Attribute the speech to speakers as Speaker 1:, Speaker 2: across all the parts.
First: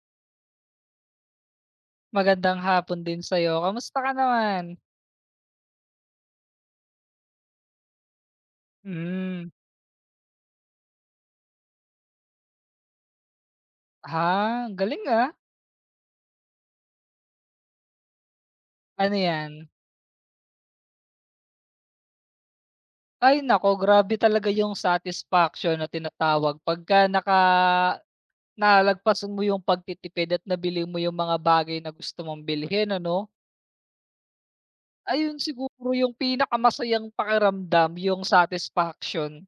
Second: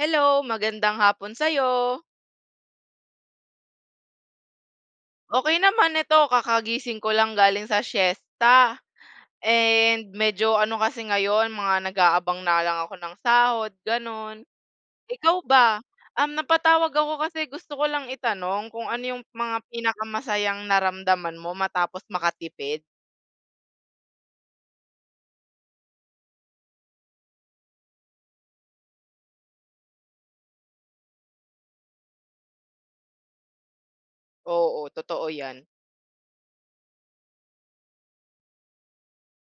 Speaker 1: Hello, magandang hapon sa'yo.
Speaker 2: Magandang hapon din sa'yo, kamusta ka naman?
Speaker 1: Okey naman ito, kakagising ko lang galing sa siesta.
Speaker 2: Hmm.
Speaker 1: And medyo ano kasi ngayon, mga nag-aabang na lang ako ng sahod,
Speaker 2: Ha,
Speaker 1: gano'n.
Speaker 2: galing, ah.
Speaker 1: Ikaw ba? Napatawag ako kasi gusto ko lang itanong kung ano
Speaker 2: Ano
Speaker 1: yung mga
Speaker 2: 'yan?
Speaker 1: pinakamasayang naramdaman mo matapos makatipid?
Speaker 2: Ay naku, grabe talaga yung satisfaction na tinatawag pagka nalagpasan mo yung pagtitipid at nabili mo yung mga bagay na gusto mong bilhin, ano?
Speaker 1: Oo, totoo
Speaker 2: Ayun
Speaker 1: yan.
Speaker 2: siguro yung pinakamasayang pakiramdam, yung satisfaction.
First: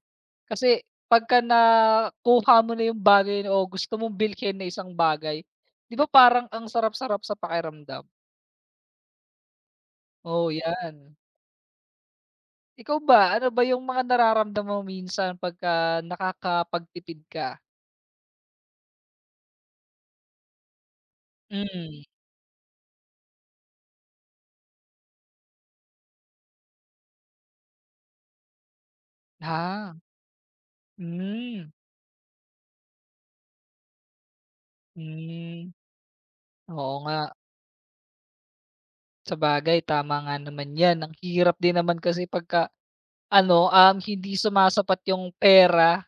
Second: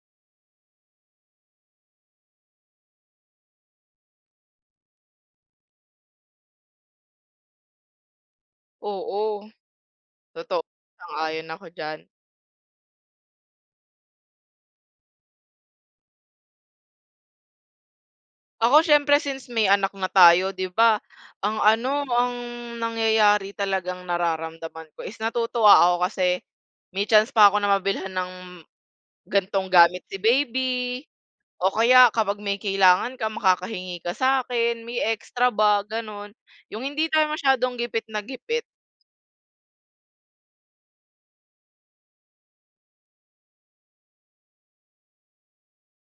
Speaker 2: Kasi pagka nakuha mo na yung bagay o gusto mong bilhin na isang bagay, 'di ba parang ang sarap-sarap sa pakiramdam?
Speaker 1: Oo,
Speaker 2: Oh,
Speaker 1: totoo,
Speaker 2: 'yan.
Speaker 1: sang-ayon ako diyan.
Speaker 2: Ikaw ba, ano ba yung mga nararamdaman mo minsan pagka nakakapagtipid ka?
Speaker 1: Ako siyempre since may anak na tayo 'di ba, ang
Speaker 2: Hmm,
Speaker 1: ano, ang nangyayari talagang nararamdaman ko is natutuwa ako kasi may chance pa ako na mabilhan ng ganitong
Speaker 2: ah,
Speaker 1: gamit si baby
Speaker 2: hmm,
Speaker 1: o kaya kapag may kailangan ka makakahingi ka sa akin may extra
Speaker 2: hmm.
Speaker 1: ba gano'n. Yung
Speaker 2: Oo
Speaker 1: hindi
Speaker 2: nga,
Speaker 1: tayo masyadong gipit na gipit,
Speaker 2: sabagay tama nga naman 'yan. Ang hirap din naman kasi pagka ano, hindi sumasapat yung pera.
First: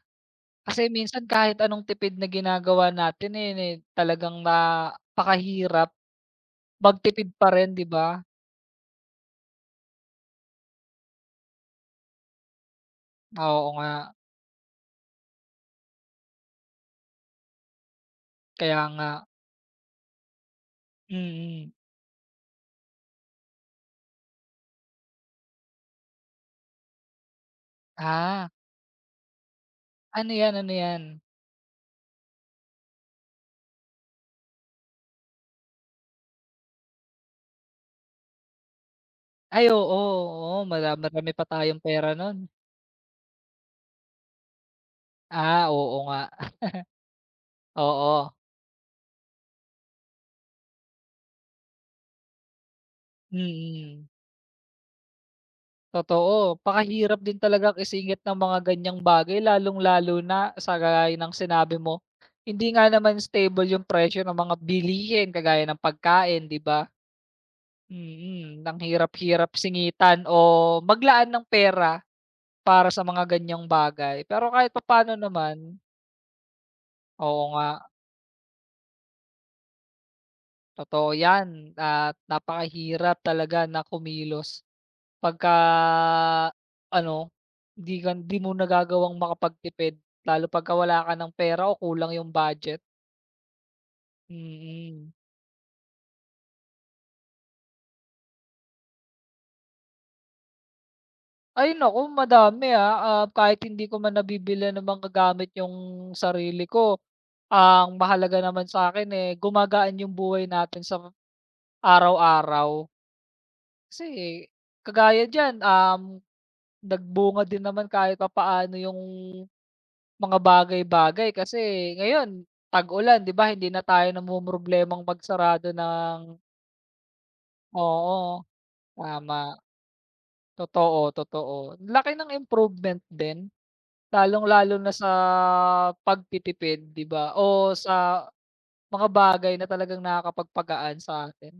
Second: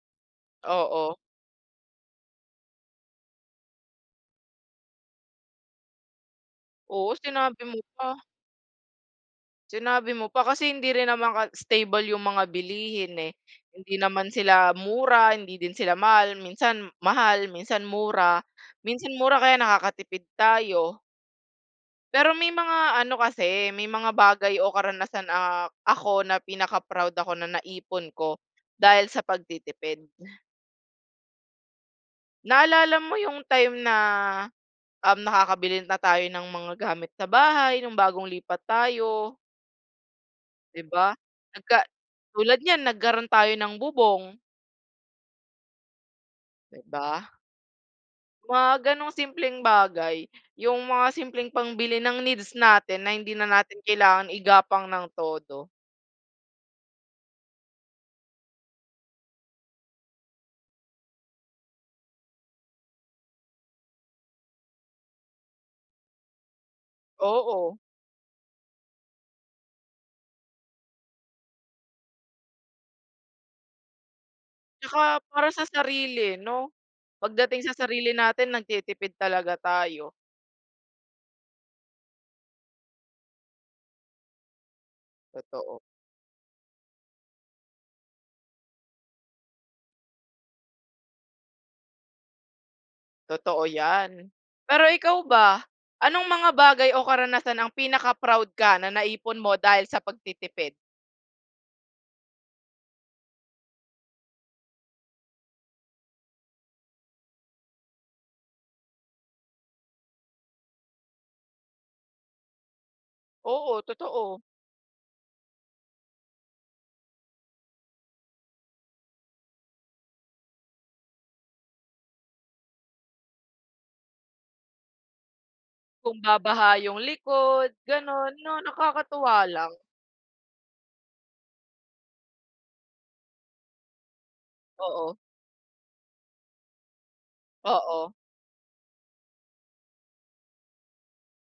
Speaker 2: Kasi
Speaker 1: oo.
Speaker 2: minsan kahit anong tipid na ginagawa natin, eh, ni talagang napakahirap
Speaker 1: Oo,
Speaker 2: magtipid pa
Speaker 1: sinabi
Speaker 2: rin,
Speaker 1: mo
Speaker 2: 'di
Speaker 1: pa.
Speaker 2: ba?
Speaker 1: Sinabi mo pa kasi hindi rin naman ka stable yung mga bilihin, eh.
Speaker 2: Oo nga,
Speaker 1: Hindi naman sila mura, hindi din sila mahal, minsan mura.
Speaker 2: kaya nga.
Speaker 1: Minsan mura kaya nakakatipid tayo.
Speaker 2: Mm, mm.
Speaker 1: Pero may mga ano kasi, may mga bagay o karanasan, ako na pinaka-proud ako na naipon ko
Speaker 2: Ah,
Speaker 1: dahil sa pagtitipid.
Speaker 2: ano 'yan, ano 'yan?
Speaker 1: Naalala mo yung time na, nakakabili na tayo ng mga gamit sa bahay nung bagong lipat tayo?
Speaker 2: Ay oo, oo,
Speaker 1: 'Di ba?
Speaker 2: marami pa
Speaker 1: Nagka
Speaker 2: tayong pera nun.
Speaker 1: Tulad niyan nagkaroon tayo ng bubong,
Speaker 2: Ah, oo nga,
Speaker 1: 'di ba?
Speaker 2: oo,
Speaker 1: Mga gano'ng simpleng bagay, yung mga simpleng pangbili ng needs natin na hindi na natin
Speaker 2: mm.
Speaker 1: kailangan igapang ng todo.
Speaker 2: Totoo, pakahirap din talagang isingit ng mga ganyang bagay, lalong-lalo na sa gaya ng sinabi mo, hindi nga naman stable yung presyo ng mga bilihin kagaya ng pagkain, 'di ba?
Speaker 1: Oo,
Speaker 2: Mm, ang hirap-hirap singitan o maglaan ng pera para sa mga ganyang bagay. Pero kahit
Speaker 1: tsaka
Speaker 2: papaano
Speaker 1: para sa
Speaker 2: naman,
Speaker 1: sarili 'no?
Speaker 2: oo
Speaker 1: Pagdating
Speaker 2: nga,
Speaker 1: sa sarili natin nagtitipid talaga tayo.
Speaker 2: totoo 'yan at napakahirap talaga na kumilos. Pagka
Speaker 1: Totoo,
Speaker 2: ano, 'di mo nagagawang makapagtipid, lalo pagka wala ka ng pera o kulang yung budget,
Speaker 1: totoo 'yan. Pero
Speaker 2: mm.
Speaker 1: ikaw ba, anong mga bagay o karanasan ang pinaka-proud ka na naipon mo dahil sa pagtitipid?
Speaker 2: Ay naku, madami, ah, ah, kahit hindi ko man nabibilhan ng mga gamit yung sarili ko, ang mahalaga naman sa akin, eh, gumagaan yung buhay natin sa araw-araw.
Speaker 1: Oo,
Speaker 2: Kasi
Speaker 1: totoo.
Speaker 2: kagaya diyan, nagbunga din naman kahit papaano yung mga bagay-bagay. Kasi ngayon tag-ulan, 'di ba, hindi na tayo namomroblemang magsarado
Speaker 1: Kung
Speaker 2: ng
Speaker 1: babaha yung likod, gano'n,
Speaker 2: oo,
Speaker 1: 'no, nakakatuwa
Speaker 2: tama.
Speaker 1: lang.
Speaker 2: Totoo, totoo. Laki ng improvement din, lalong-lalo na sa
Speaker 1: Oo,
Speaker 2: pagtitipid, 'di ba, o
Speaker 1: oo,
Speaker 2: sa mga bagay na talagang nakakapagpagaan sa atin.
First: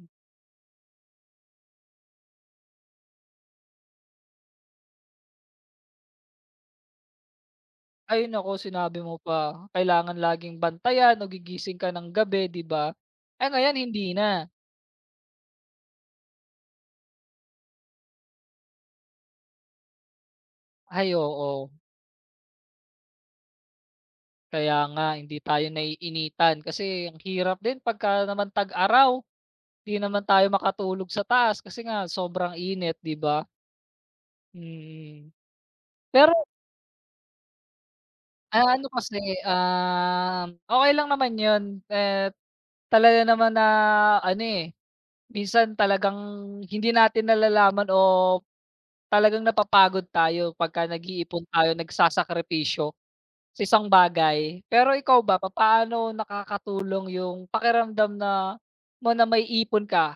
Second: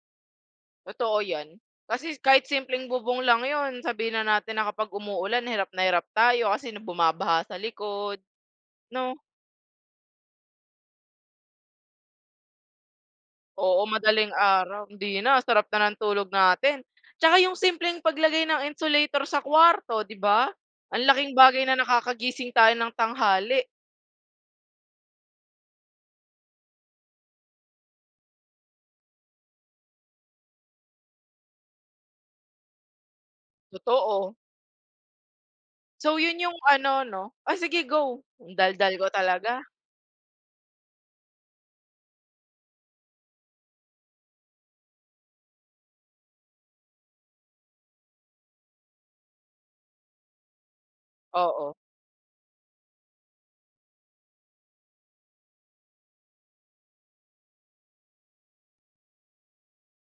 Speaker 1: totoo 'yan. Kasi kahit simpleng bubong lang 'yun, sabihin na natin na kapag umuulan hirap na hirap tayo kasi na bumabaha sa likod,
Speaker 2: Ay naku, sinabi
Speaker 1: 'no?
Speaker 2: mo pa, kailangan laging bantayan o gigising ka ng gabi, 'di ba? Eh, ngayon
Speaker 1: Oo,
Speaker 2: hindi na.
Speaker 1: madaling araw, hindi na, sarap na ng tulog natin. Tsaka yung simpleng paglagay ng insulator sa kwarto, 'di ba? Ang
Speaker 2: Ay,
Speaker 1: laking bagay
Speaker 2: oo.
Speaker 1: na nakakagising tayo ng tanghali,
Speaker 2: Kaya nga hindi tayo naiinitan kasi ang hirap din pagka naman tag-araw, hindi naman tayo makatulog sa taas kasi nga sobrang init, 'di ba?
Speaker 1: totoo.
Speaker 2: Mm.
Speaker 1: So 'yun
Speaker 2: Pero,
Speaker 1: yung ano, 'no? Oh, sige go, ang
Speaker 2: ah, ano
Speaker 1: daldal ko
Speaker 2: kasi,
Speaker 1: talaga,
Speaker 2: um, okey lang naman 'yun, eh, talaga naman na ano, eh, minsan talagang hindi natin nalalaman o talagang napapagod tayo pagka nag-iipon
Speaker 1: oo.
Speaker 2: tayo, nagsasakripisyo. Sa isang bagay. Pero ikaw ba, papaano nakakatulong yung pakiramdam na mo na may ipon ka,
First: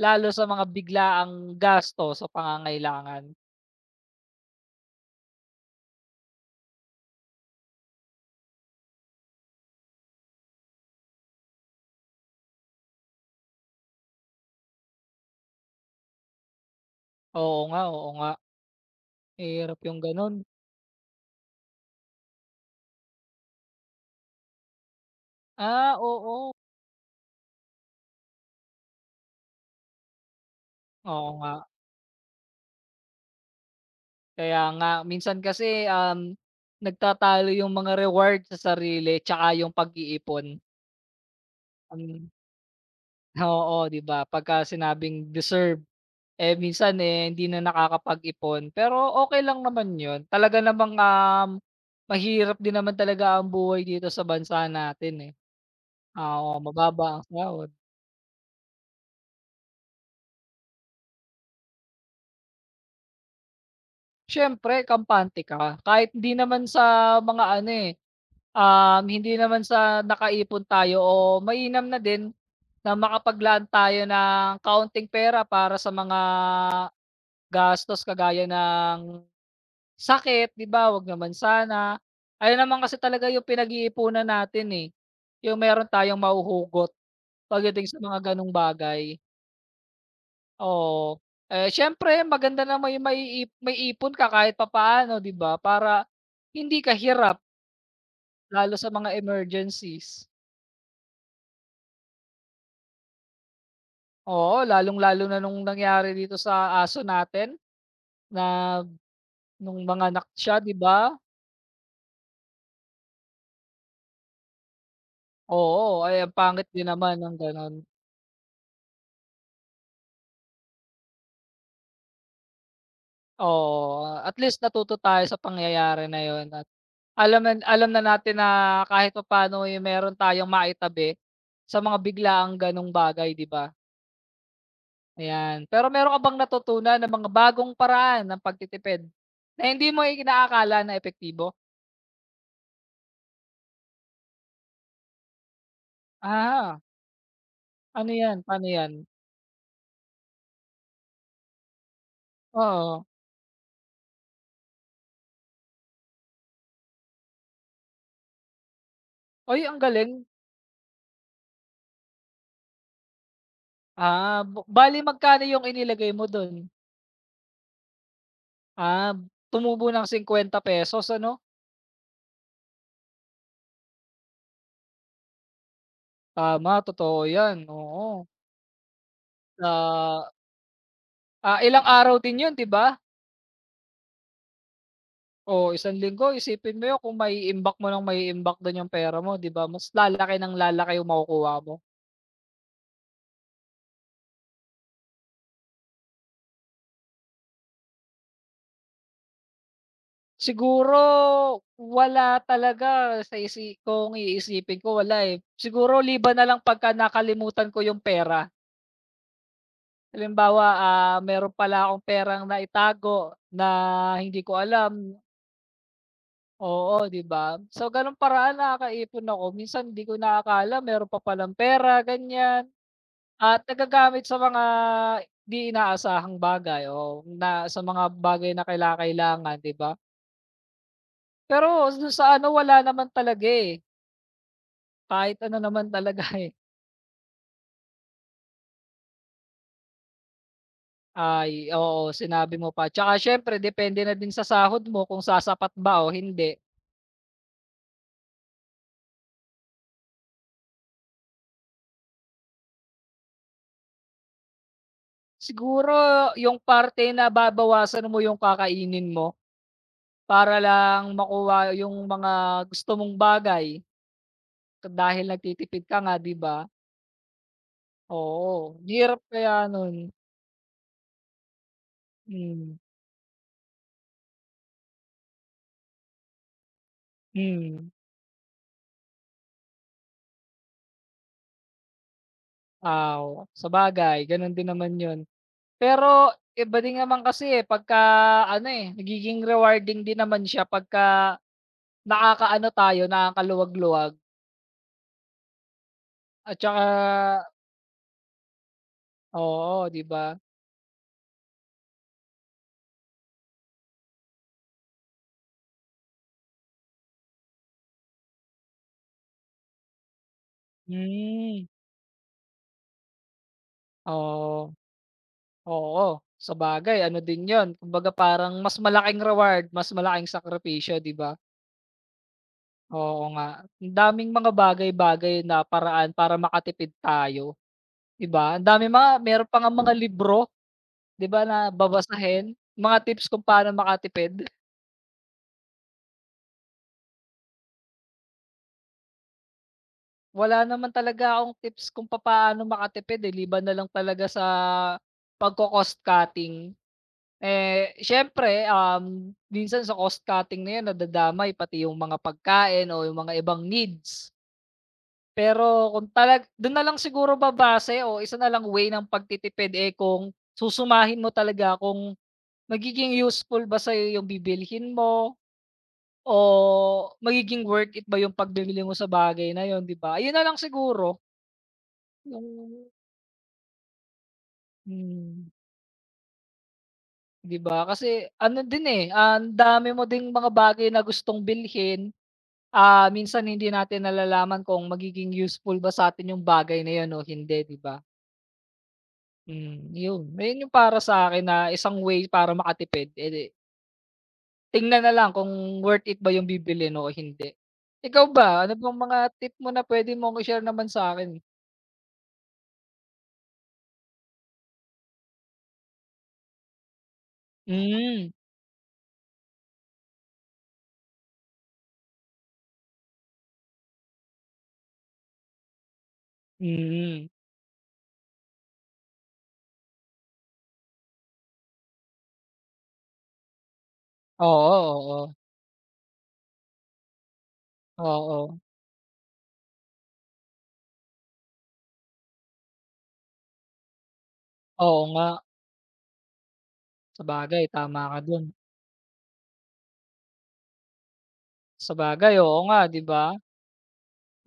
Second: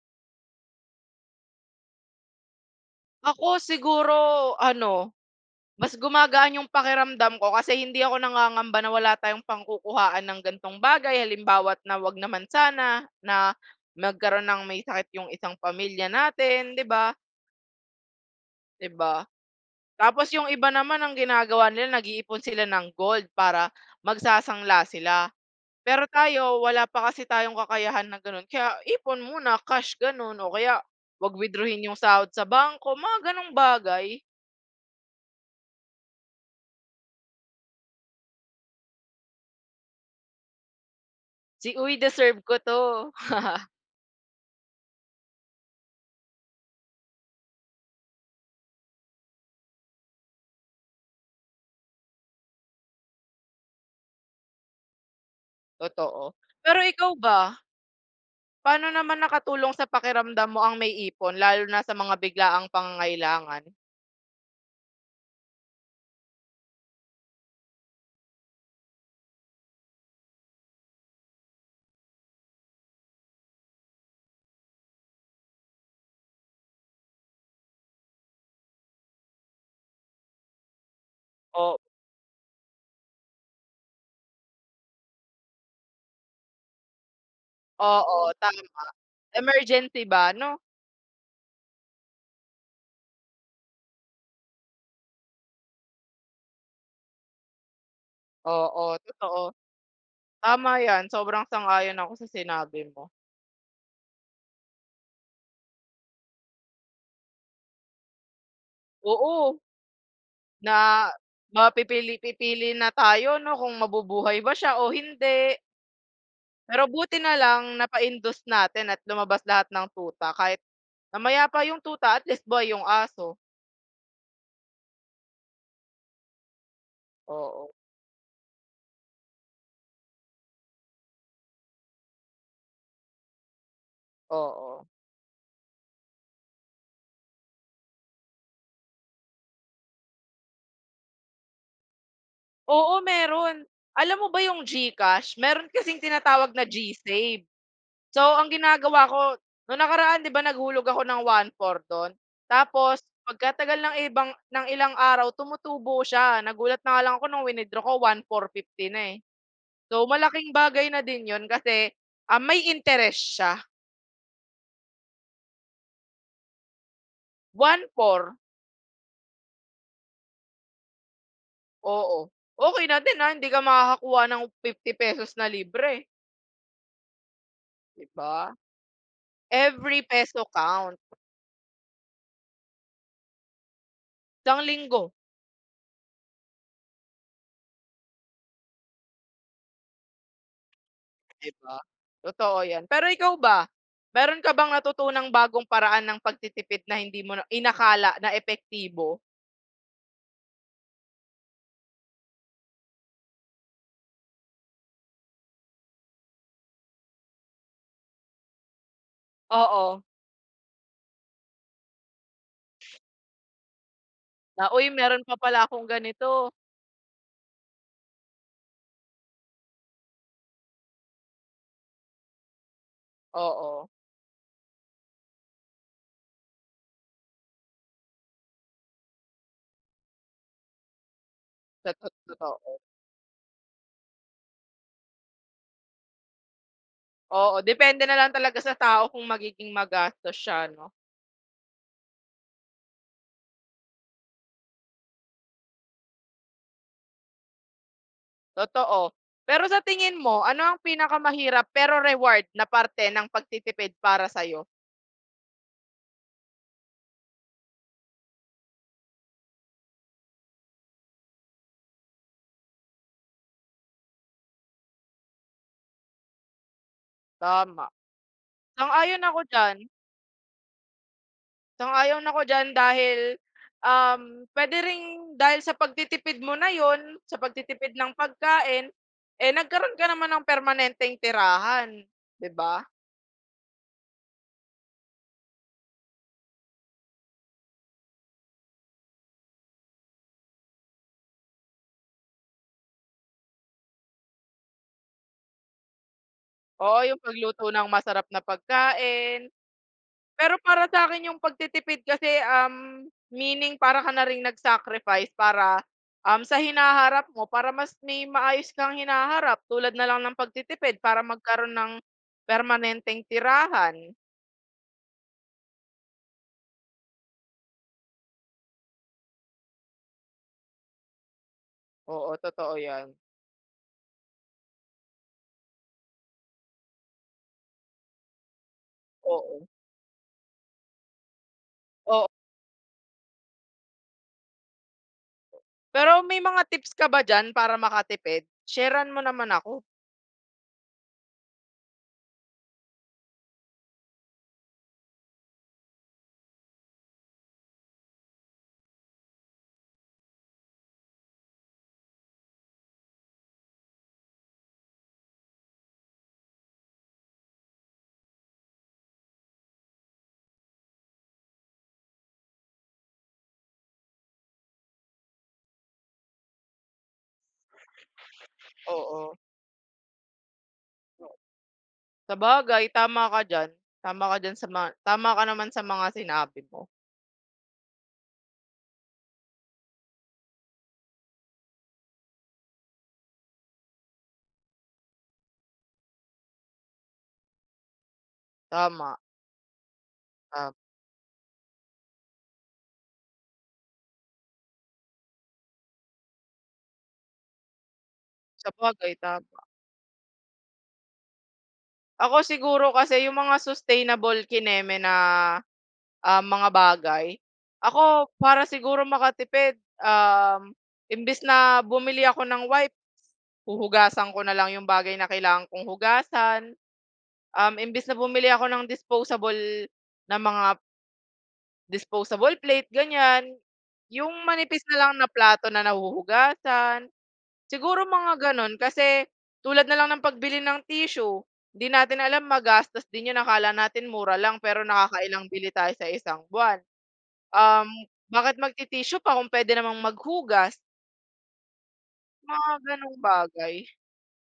Speaker 2: lalo sa mga biglaang gasto sa pangangailangan?
Speaker 1: Ako siguro ano, mas gumagaan yung pakiramdam ko kasi hindi ako nangangamba na wala tayong pangkukuhaan ng ganitong bagay. Halimbawa't na 'wag naman sana na magkaroon ng may sakit yung isang pamilya natin, 'di ba?
Speaker 2: Oo nga,
Speaker 1: 'Di ba?
Speaker 2: mahirap yung
Speaker 1: Tapos
Speaker 2: gano'n.
Speaker 1: yung iba naman ang ginagawa nila nag-iipon sila ng gold para magsasangla sila.
Speaker 2: Ah,
Speaker 1: Pero
Speaker 2: oo.
Speaker 1: tayo wala pa kasi tayong kakayahan na gano'n kaya ipon muna, cash gano'n o kaya
Speaker 2: Oo
Speaker 1: 'wag
Speaker 2: nga.
Speaker 1: withdrawhin yung sahod sa bangko, mga gano'ng bagay.
Speaker 2: Kaya nga, minsan kasi, nagtatalo yung mga reward sa sarili 'tsaka yung pag-iipon.
Speaker 1: Si "Uy,
Speaker 2: Hmm,
Speaker 1: deserve ko 'to."
Speaker 2: oo, 'di ba, pagka sinabing deserve. Eh, minsan, eh, hindi na nakakapag-ipon, pero okay lang naman yon. Talaga namang, mahirap din naman talaga ang buhay dito sa bansa natin, eh.
Speaker 1: Totoo.
Speaker 2: Ah, oo,
Speaker 1: Pero ikaw
Speaker 2: mababa ang
Speaker 1: ba,
Speaker 2: sahod.
Speaker 1: paano naman nakatulong sa pakiramdam mo ang may ipon lalo na sa mga biglaang pangangailangan?
Speaker 2: Siyempre kampante ka, kahit hindi naman sa mga ano, eh, hindi naman sa nakaipon tayo o mainam na din na makapaglaan tayo ng kaunting pera para sa mga gastos kagaya ng sakit, 'di ba, wag naman
Speaker 1: O
Speaker 2: sana. Ayun naman kasi talaga yung pinag-iipunan natin, eh, yung meron tayong mahuhugot pagdating sa
Speaker 1: oo,
Speaker 2: mga gano'ng
Speaker 1: tama.
Speaker 2: bagay,
Speaker 1: Emergency ba 'no?
Speaker 2: oo. Eh, siyempre maganda na may maipon ka kahit papaano, 'di ba, para hindi ka hirap lalo sa
Speaker 1: Oo,
Speaker 2: mga
Speaker 1: totoo.
Speaker 2: emergencies.
Speaker 1: Tama 'yan, sobrang sang-ayon ako sa sinabi mo.
Speaker 2: Oo, lalong-lalo na nung nangyari dito sa aso natin na
Speaker 1: Oo,
Speaker 2: nung mga anak siya, 'di
Speaker 1: na
Speaker 2: ba?
Speaker 1: mapipili-pipili na tayo 'no, kung mabubuhay ba siya o hindi.
Speaker 2: Oo, ay ang pangit
Speaker 1: Pero
Speaker 2: din naman
Speaker 1: buti na
Speaker 2: ng
Speaker 1: lang
Speaker 2: gano'n.
Speaker 1: napaindus natin at lumabas lahat ng tuta kahit namaya pa yung tuta, at least buhay yung aso.
Speaker 2: Oo, at least natuto tayo sa pangyayari na yun at
Speaker 1: Oo,
Speaker 2: alam na natin na kahit papaano, eh, meron tayong maitabi sa mga biglaang gano'ng bagay, 'di ba?
Speaker 1: oo.
Speaker 2: Ayan. Pero meron ka bang natutunan na mga bagong paraan ng pagtitipid na hindi mo inaakala na epektibo?
Speaker 1: Oo, meron. Alam mo ba yung GCash, meron kasing tinatawag na
Speaker 2: Ah,
Speaker 1: GSave.
Speaker 2: ano
Speaker 1: So,
Speaker 2: 'yan,
Speaker 1: ang
Speaker 2: paano 'yan?
Speaker 1: ginagawa ko nung nakaraan 'di ba naghulog ako ng 1,400 do'n, tapos
Speaker 2: Oo.
Speaker 1: pagkatagal ng ilang araw tumutubo siya. Nagulat na nga lang ako nung winithdraw ko 1,450 na, eh.
Speaker 2: Uy, ang
Speaker 1: So,
Speaker 2: galing.
Speaker 1: malaking bagay na din 'yun kasi, may interest siya,
Speaker 2: Ah, bale magkano yung inilagay mo dun?
Speaker 1: 1,400
Speaker 2: Ah, tumubo ng 50 pesos, ano?
Speaker 1: oo. Okey na din, hindi ka makakakuha ng ₱50 na libre,
Speaker 2: Tama, totoo 'yan,
Speaker 1: 'di
Speaker 2: oo.
Speaker 1: ba?
Speaker 2: Sa,
Speaker 1: Every peso counts.
Speaker 2: ah, ilang araw din 'yun, 'di ba?
Speaker 1: Isang linggo.
Speaker 2: Oh, isang linggo, isipin mo 'yun, kung maiimbak mo ng maiimbak dun yung pera mo, 'di ba? Mas lalaki ng lalaki yung
Speaker 1: 'Di
Speaker 2: makukuha mo.
Speaker 1: ba? Totoo 'yan. Pero ikaw ba, meron ka bang natutunang bagong paraan ng pagtitipid na hindi mo na inakala na epektibo?
Speaker 2: Siguro wala talaga sa isi kung iisipin ko, wala, eh. Siguro liba na lang pagka nakalimutan ko yung pera.
Speaker 1: Oo.
Speaker 2: Halimbawa, ah, meron pala akong perang naitago na hindi ko
Speaker 1: Na, "Uy,
Speaker 2: alam.
Speaker 1: meron pa pala akong ganito."
Speaker 2: Oo, 'di ba? Sa gano'ng paraan nakakaipon ako. Minsan hindi ko inaakala meron pa palang pera, ganyan. At
Speaker 1: Oo,
Speaker 2: nagagamit sa mga 'di inaasahang bagay o na sa mga bagay na kailangan, 'di ba? Pero do'n sa ano,
Speaker 1: totoo.
Speaker 2: wala naman talaga, eh. Kahit ano naman talaga, eh.
Speaker 1: Oo, depende na lang talaga sa tao kung magiging magastos siya 'no,
Speaker 2: Ay, oo, sinabi mo pa. Tsaka siyempre depende na din sa sahod mo kung sasapat ba o hindi.
Speaker 1: totoo. Pero sa tingin mo, ano ang pinakamahirap pero reward na parte ng pagtitipid para sa'yo?
Speaker 2: Siguro yung parte na babawasan mo yung kakainin mo para lang makuha yung mga gusto mong bagay dahil nagtitipid ka nga, 'di ba?
Speaker 1: Tama,
Speaker 2: Oo, ang hirap
Speaker 1: sang-ayon ako
Speaker 2: kaya
Speaker 1: diyan.
Speaker 2: nun.
Speaker 1: Sang-ayon ako diyan
Speaker 2: Hmm,
Speaker 1: dahil, puwede ring dahil sa pagtitipid mo na yon sa
Speaker 2: hmm.
Speaker 1: pagtitipid ng pagkain, eh, nagkaroon ka naman ng permanenteng tirahan, 'di ba?
Speaker 2: Ah, oo, sabagay ganon din naman yun. Pero iba din naman kasi, eh, pagka ano, eh, nagiging rewarding din naman siya pagka nakakaano tayo, nakakaluwag-luwag at
Speaker 1: Oo, yung
Speaker 2: tsaka
Speaker 1: pagluto ng masarap na pagkain,
Speaker 2: oo, 'di ba?
Speaker 1: pero para sa akin yung pagtitipid kasi, meaning para ka na ring nag-sacrifice para, sa hinaharap mo para mas may maayos kang hinaharap tulad na lang ng pagtitipid para
Speaker 2: Hmm,
Speaker 1: magkaroon ng permanenteng tirahan.
Speaker 2: oo. Oo, sabagay ano din 'yun, kumbaga parang mas malaking reward, mas malaking sakripisyo, 'di ba?
Speaker 1: Oo, totoo 'yan.
Speaker 2: Oo nga, ang daming mga bagay-bagay na paraan para makatipid tayo, 'di ba? Ang daming mga meron
Speaker 1: Oo,
Speaker 2: pa ngang mga libro, 'di ba, na
Speaker 1: oo.
Speaker 2: babasahin, mga tips kung paano makatipid.
Speaker 1: Pero may mga tips ka ba diyan para makatipid? Share-an mo naman ako.
Speaker 2: Wala naman talaga akong tips kung paano makatipid, eh, liban na lang talaga sa pagko-cost cutting. Eh, syempre, minsan sa cost cutting na 'yan nadadamay pati yung mga pagkain o yung mga ibang needs. Pero kung do'n na lang siguro babase o isa na lang way ng pagtitipid, eh, kung susumahin mo talaga kung magiging useful ba sa'yo yung bibilhin mo o magiging worth it ba yung pagbibili mo sa
Speaker 1: Oo,
Speaker 2: bagay na yon, 'di ba? Ayun na lang siguro
Speaker 1: sabagay
Speaker 2: yung
Speaker 1: tama ka diyan sa mga tama ka
Speaker 2: hmm,
Speaker 1: naman sa mga sinabi mo.
Speaker 2: 'di ba? Kasi ano din, eh, ang dami mo ding mga bagay na gustong bilhin. Ah, minsan hindi natin nalalaman kung magiging useful ba sa sa'tin yung bagay na yon o hindi, 'di ba?
Speaker 1: Tama,
Speaker 2: Hmm, yun. Ayun
Speaker 1: tama.
Speaker 2: yung para sa'kin na isang way para makatipid, eh, di tingnan na lang kung worth it ba yung bibilhin o hindi. Ikaw ba, ano bang
Speaker 1: Sabagay
Speaker 2: mga tip
Speaker 1: tama.
Speaker 2: mo na puwede mong i-share naman sa akin?
Speaker 1: Ako siguro kasi yung mga sustainable kineme na, mga bagay, ako
Speaker 2: Hmm,
Speaker 1: para siguro makatipid, um, imbes na bumili ako ng wipe, huhugasan ko na lang yung bagay na kailangan kong hugasan.
Speaker 2: mm.
Speaker 1: Imbes na bumili ako ng disposable na mga disposable plate ganyan, yung
Speaker 2: Oo,
Speaker 1: manipis na lang na
Speaker 2: oo.
Speaker 1: plato na nahuhugasan, siguro mga
Speaker 2: Oo.
Speaker 1: gano'n. Kasi tulad na lang ng pagbili ng tissue, hindi natin alam magastos din 'yun, akala natin mura lang pero
Speaker 2: Oo nga,
Speaker 1: nakakailang bili tayo sa isang buwan.
Speaker 2: sabagay
Speaker 1: Um,
Speaker 2: tama ka dun.
Speaker 1: Bakit magti-tissue pa kung puwede namang maghugas,
Speaker 2: Sabagay, oo
Speaker 1: mga
Speaker 2: nga, 'di
Speaker 1: gano'ng
Speaker 2: ba?
Speaker 1: bagay.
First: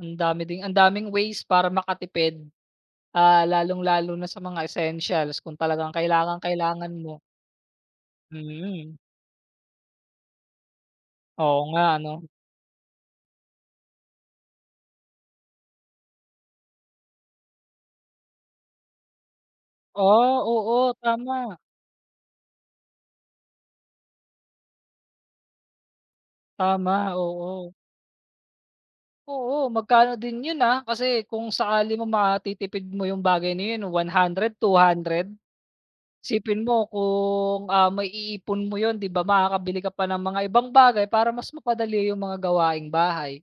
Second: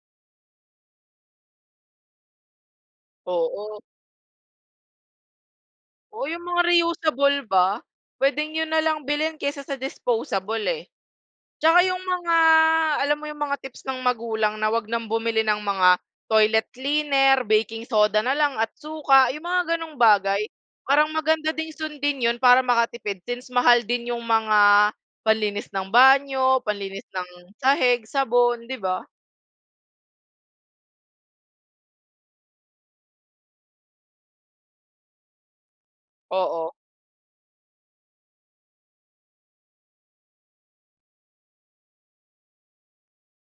Speaker 2: Ang daming ways para makatipid. Ah,
Speaker 1: Oo,
Speaker 2: lalong-lalo na sa mga essentials kung talagang
Speaker 1: oo yung mga
Speaker 2: kailangang-kailangan mo.
Speaker 1: reusable ba, puwedeng 'yun na
Speaker 2: Mm,
Speaker 1: lang bilhin kaysa sa disposable, eh.
Speaker 2: oo nga,
Speaker 1: Tsaka yung
Speaker 2: ano.
Speaker 1: mga alam mo yung mga tips ng magulang na 'wag nang bumili ng mga toilet cleaner, baking soda na lang at suka, yung mga gano'ng
Speaker 2: Ah,
Speaker 1: bagay.
Speaker 2: oo,
Speaker 1: Parang
Speaker 2: tama,
Speaker 1: maganda ding sundin yun para makatipid since mahal din yung mga panlinis ng banyo,
Speaker 2: tama,
Speaker 1: panlinis ng
Speaker 2: oo.
Speaker 1: sahig, sabon, 'di ba?
Speaker 2: Oo, magkano din 'yun, ah, kasi kung sakali mo matitipid mo 'yung bagay na 'yun, 100, 200, isipin
Speaker 1: Oo,
Speaker 2: mo kung, ah, maiipon mo 'yun, 'di ba, makakabili ka pa ng mga ibang bagay para mas mapadali 'yung mga gawaing bahay,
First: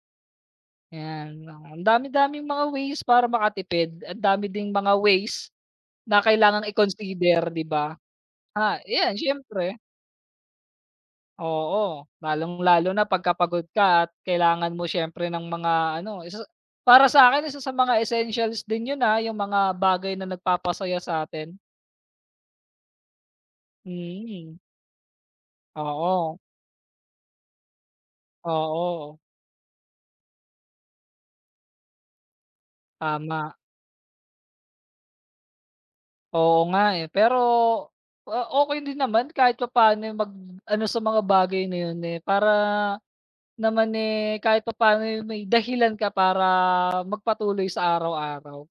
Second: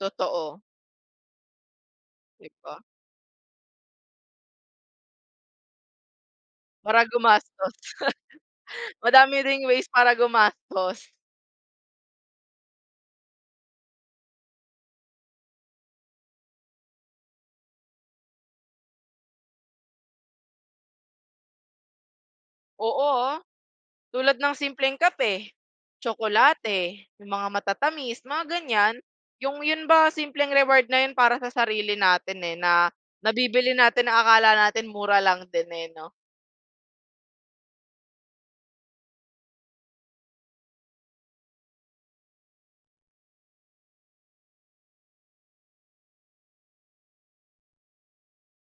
Speaker 1: totoo,
Speaker 2: 'yan. Ang dami-daming
Speaker 1: 'di
Speaker 2: mga
Speaker 1: ba?
Speaker 2: ways para makatipid, ang dami ding mga ways na kailangang
Speaker 1: Para
Speaker 2: i-consider, 'di
Speaker 1: gumastos,
Speaker 2: ba? Ah, 'yan
Speaker 1: madami ring
Speaker 2: siyempre,
Speaker 1: ways para gumastos.
Speaker 2: oo. Lalong-lalo na pagkapagod ka at kailangan mo siyempre ng mga ano, isa, para sa'kin isa sa mga essentials din 'yun, ah, yung mga bagay na nagpapasaya sa atin.
Speaker 1: Oo, ah. Tulad ng
Speaker 2: Mm,
Speaker 1: simpleng kape,
Speaker 2: oo,
Speaker 1: tsokolate, yung mga matatamis, mga ganyan.
Speaker 2: oo,
Speaker 1: Yung yun ba simpleng reward na yun para sa sarili natin, eh, na
Speaker 2: tama.
Speaker 1: nabibili natin na akala natin mura lang din, eh, 'no?
Speaker 2: Oo nga, eh, pero, ah, okey din naman kahit papaano yung mag-ano sa mga bagay na 'yun, eh, para naman, eh, kahit papaano, eh, may dahilan ka para magpatuloy sa araw-araw.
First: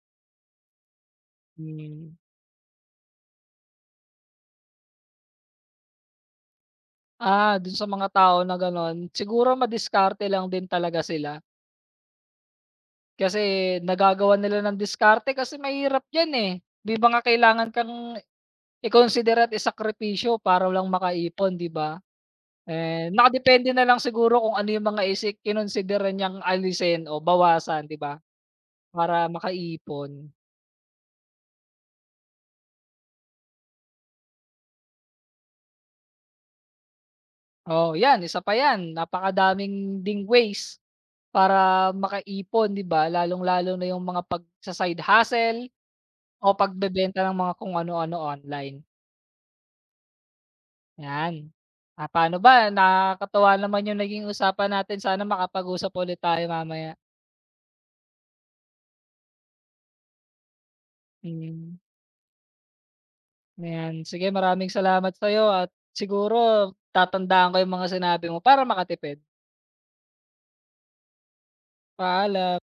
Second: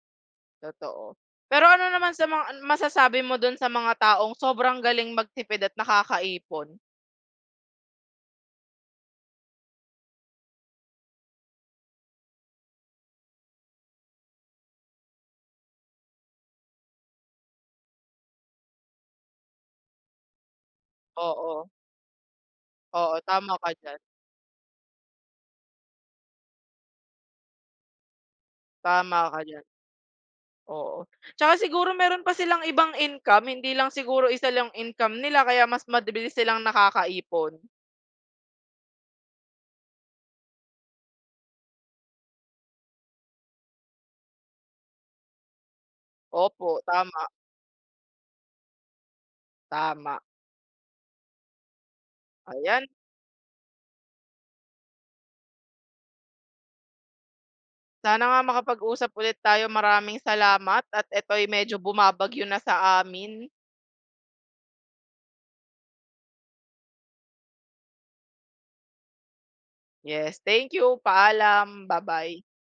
Speaker 1: Totoo. Pero ano naman
Speaker 2: Hmm.
Speaker 1: sa mga masasabi mo dun sa mga taong sobrang galing magtipid at nakakaipon?
Speaker 2: Ah, dun sa mga tao na gano'n, siguro madiskarte lang din talaga sila. Kasi nagagawa nila ng diskarte kasi mahirap 'yan, eh. May mga kailangan kang ikonsidera at isakripisyo para lang makaipon,
Speaker 1: Oo,
Speaker 2: 'di ba? Eh,
Speaker 1: oo,
Speaker 2: nakadepende na lang siguro kung ano yung mga kinonsidera niyang alisin o bawasan, 'di ba,
Speaker 1: tama
Speaker 2: para
Speaker 1: ka diyan,
Speaker 2: makaipon.
Speaker 1: oo. Tsaka siguro meron pa silang ibang income, hindi lang siguro isa lang income nila kaya mas mabilis silang nakakaipon.
Speaker 2: Oh, 'yan, isa pa 'yan, napakadaming ding ways para makaipon, 'di ba? Lalong-lalo na yung mga pagsa-side hustle. O
Speaker 1: Opo, tama,
Speaker 2: pagbebenta ng mga kung ano-ano online,
Speaker 1: tama.
Speaker 2: 'yan. Ah, paano ba,
Speaker 1: Ayan,
Speaker 2: nakakatuwa naman yung naging usapan natin, sana makapag-usap ulit tayo mamaya.
Speaker 1: sana nga makapag-usap ulit tayo. Maraming salamat at ito'y medyo
Speaker 2: Mm,
Speaker 1: bumabagyo na sa amin.
Speaker 2: ayan. Sige, maraming salamat sa'yo at siguro tatandaan ko yung mga sinabi mo para makatipid.
Speaker 1: Yes, thank you. Paalam. Bye bye
Speaker 2: Paalam.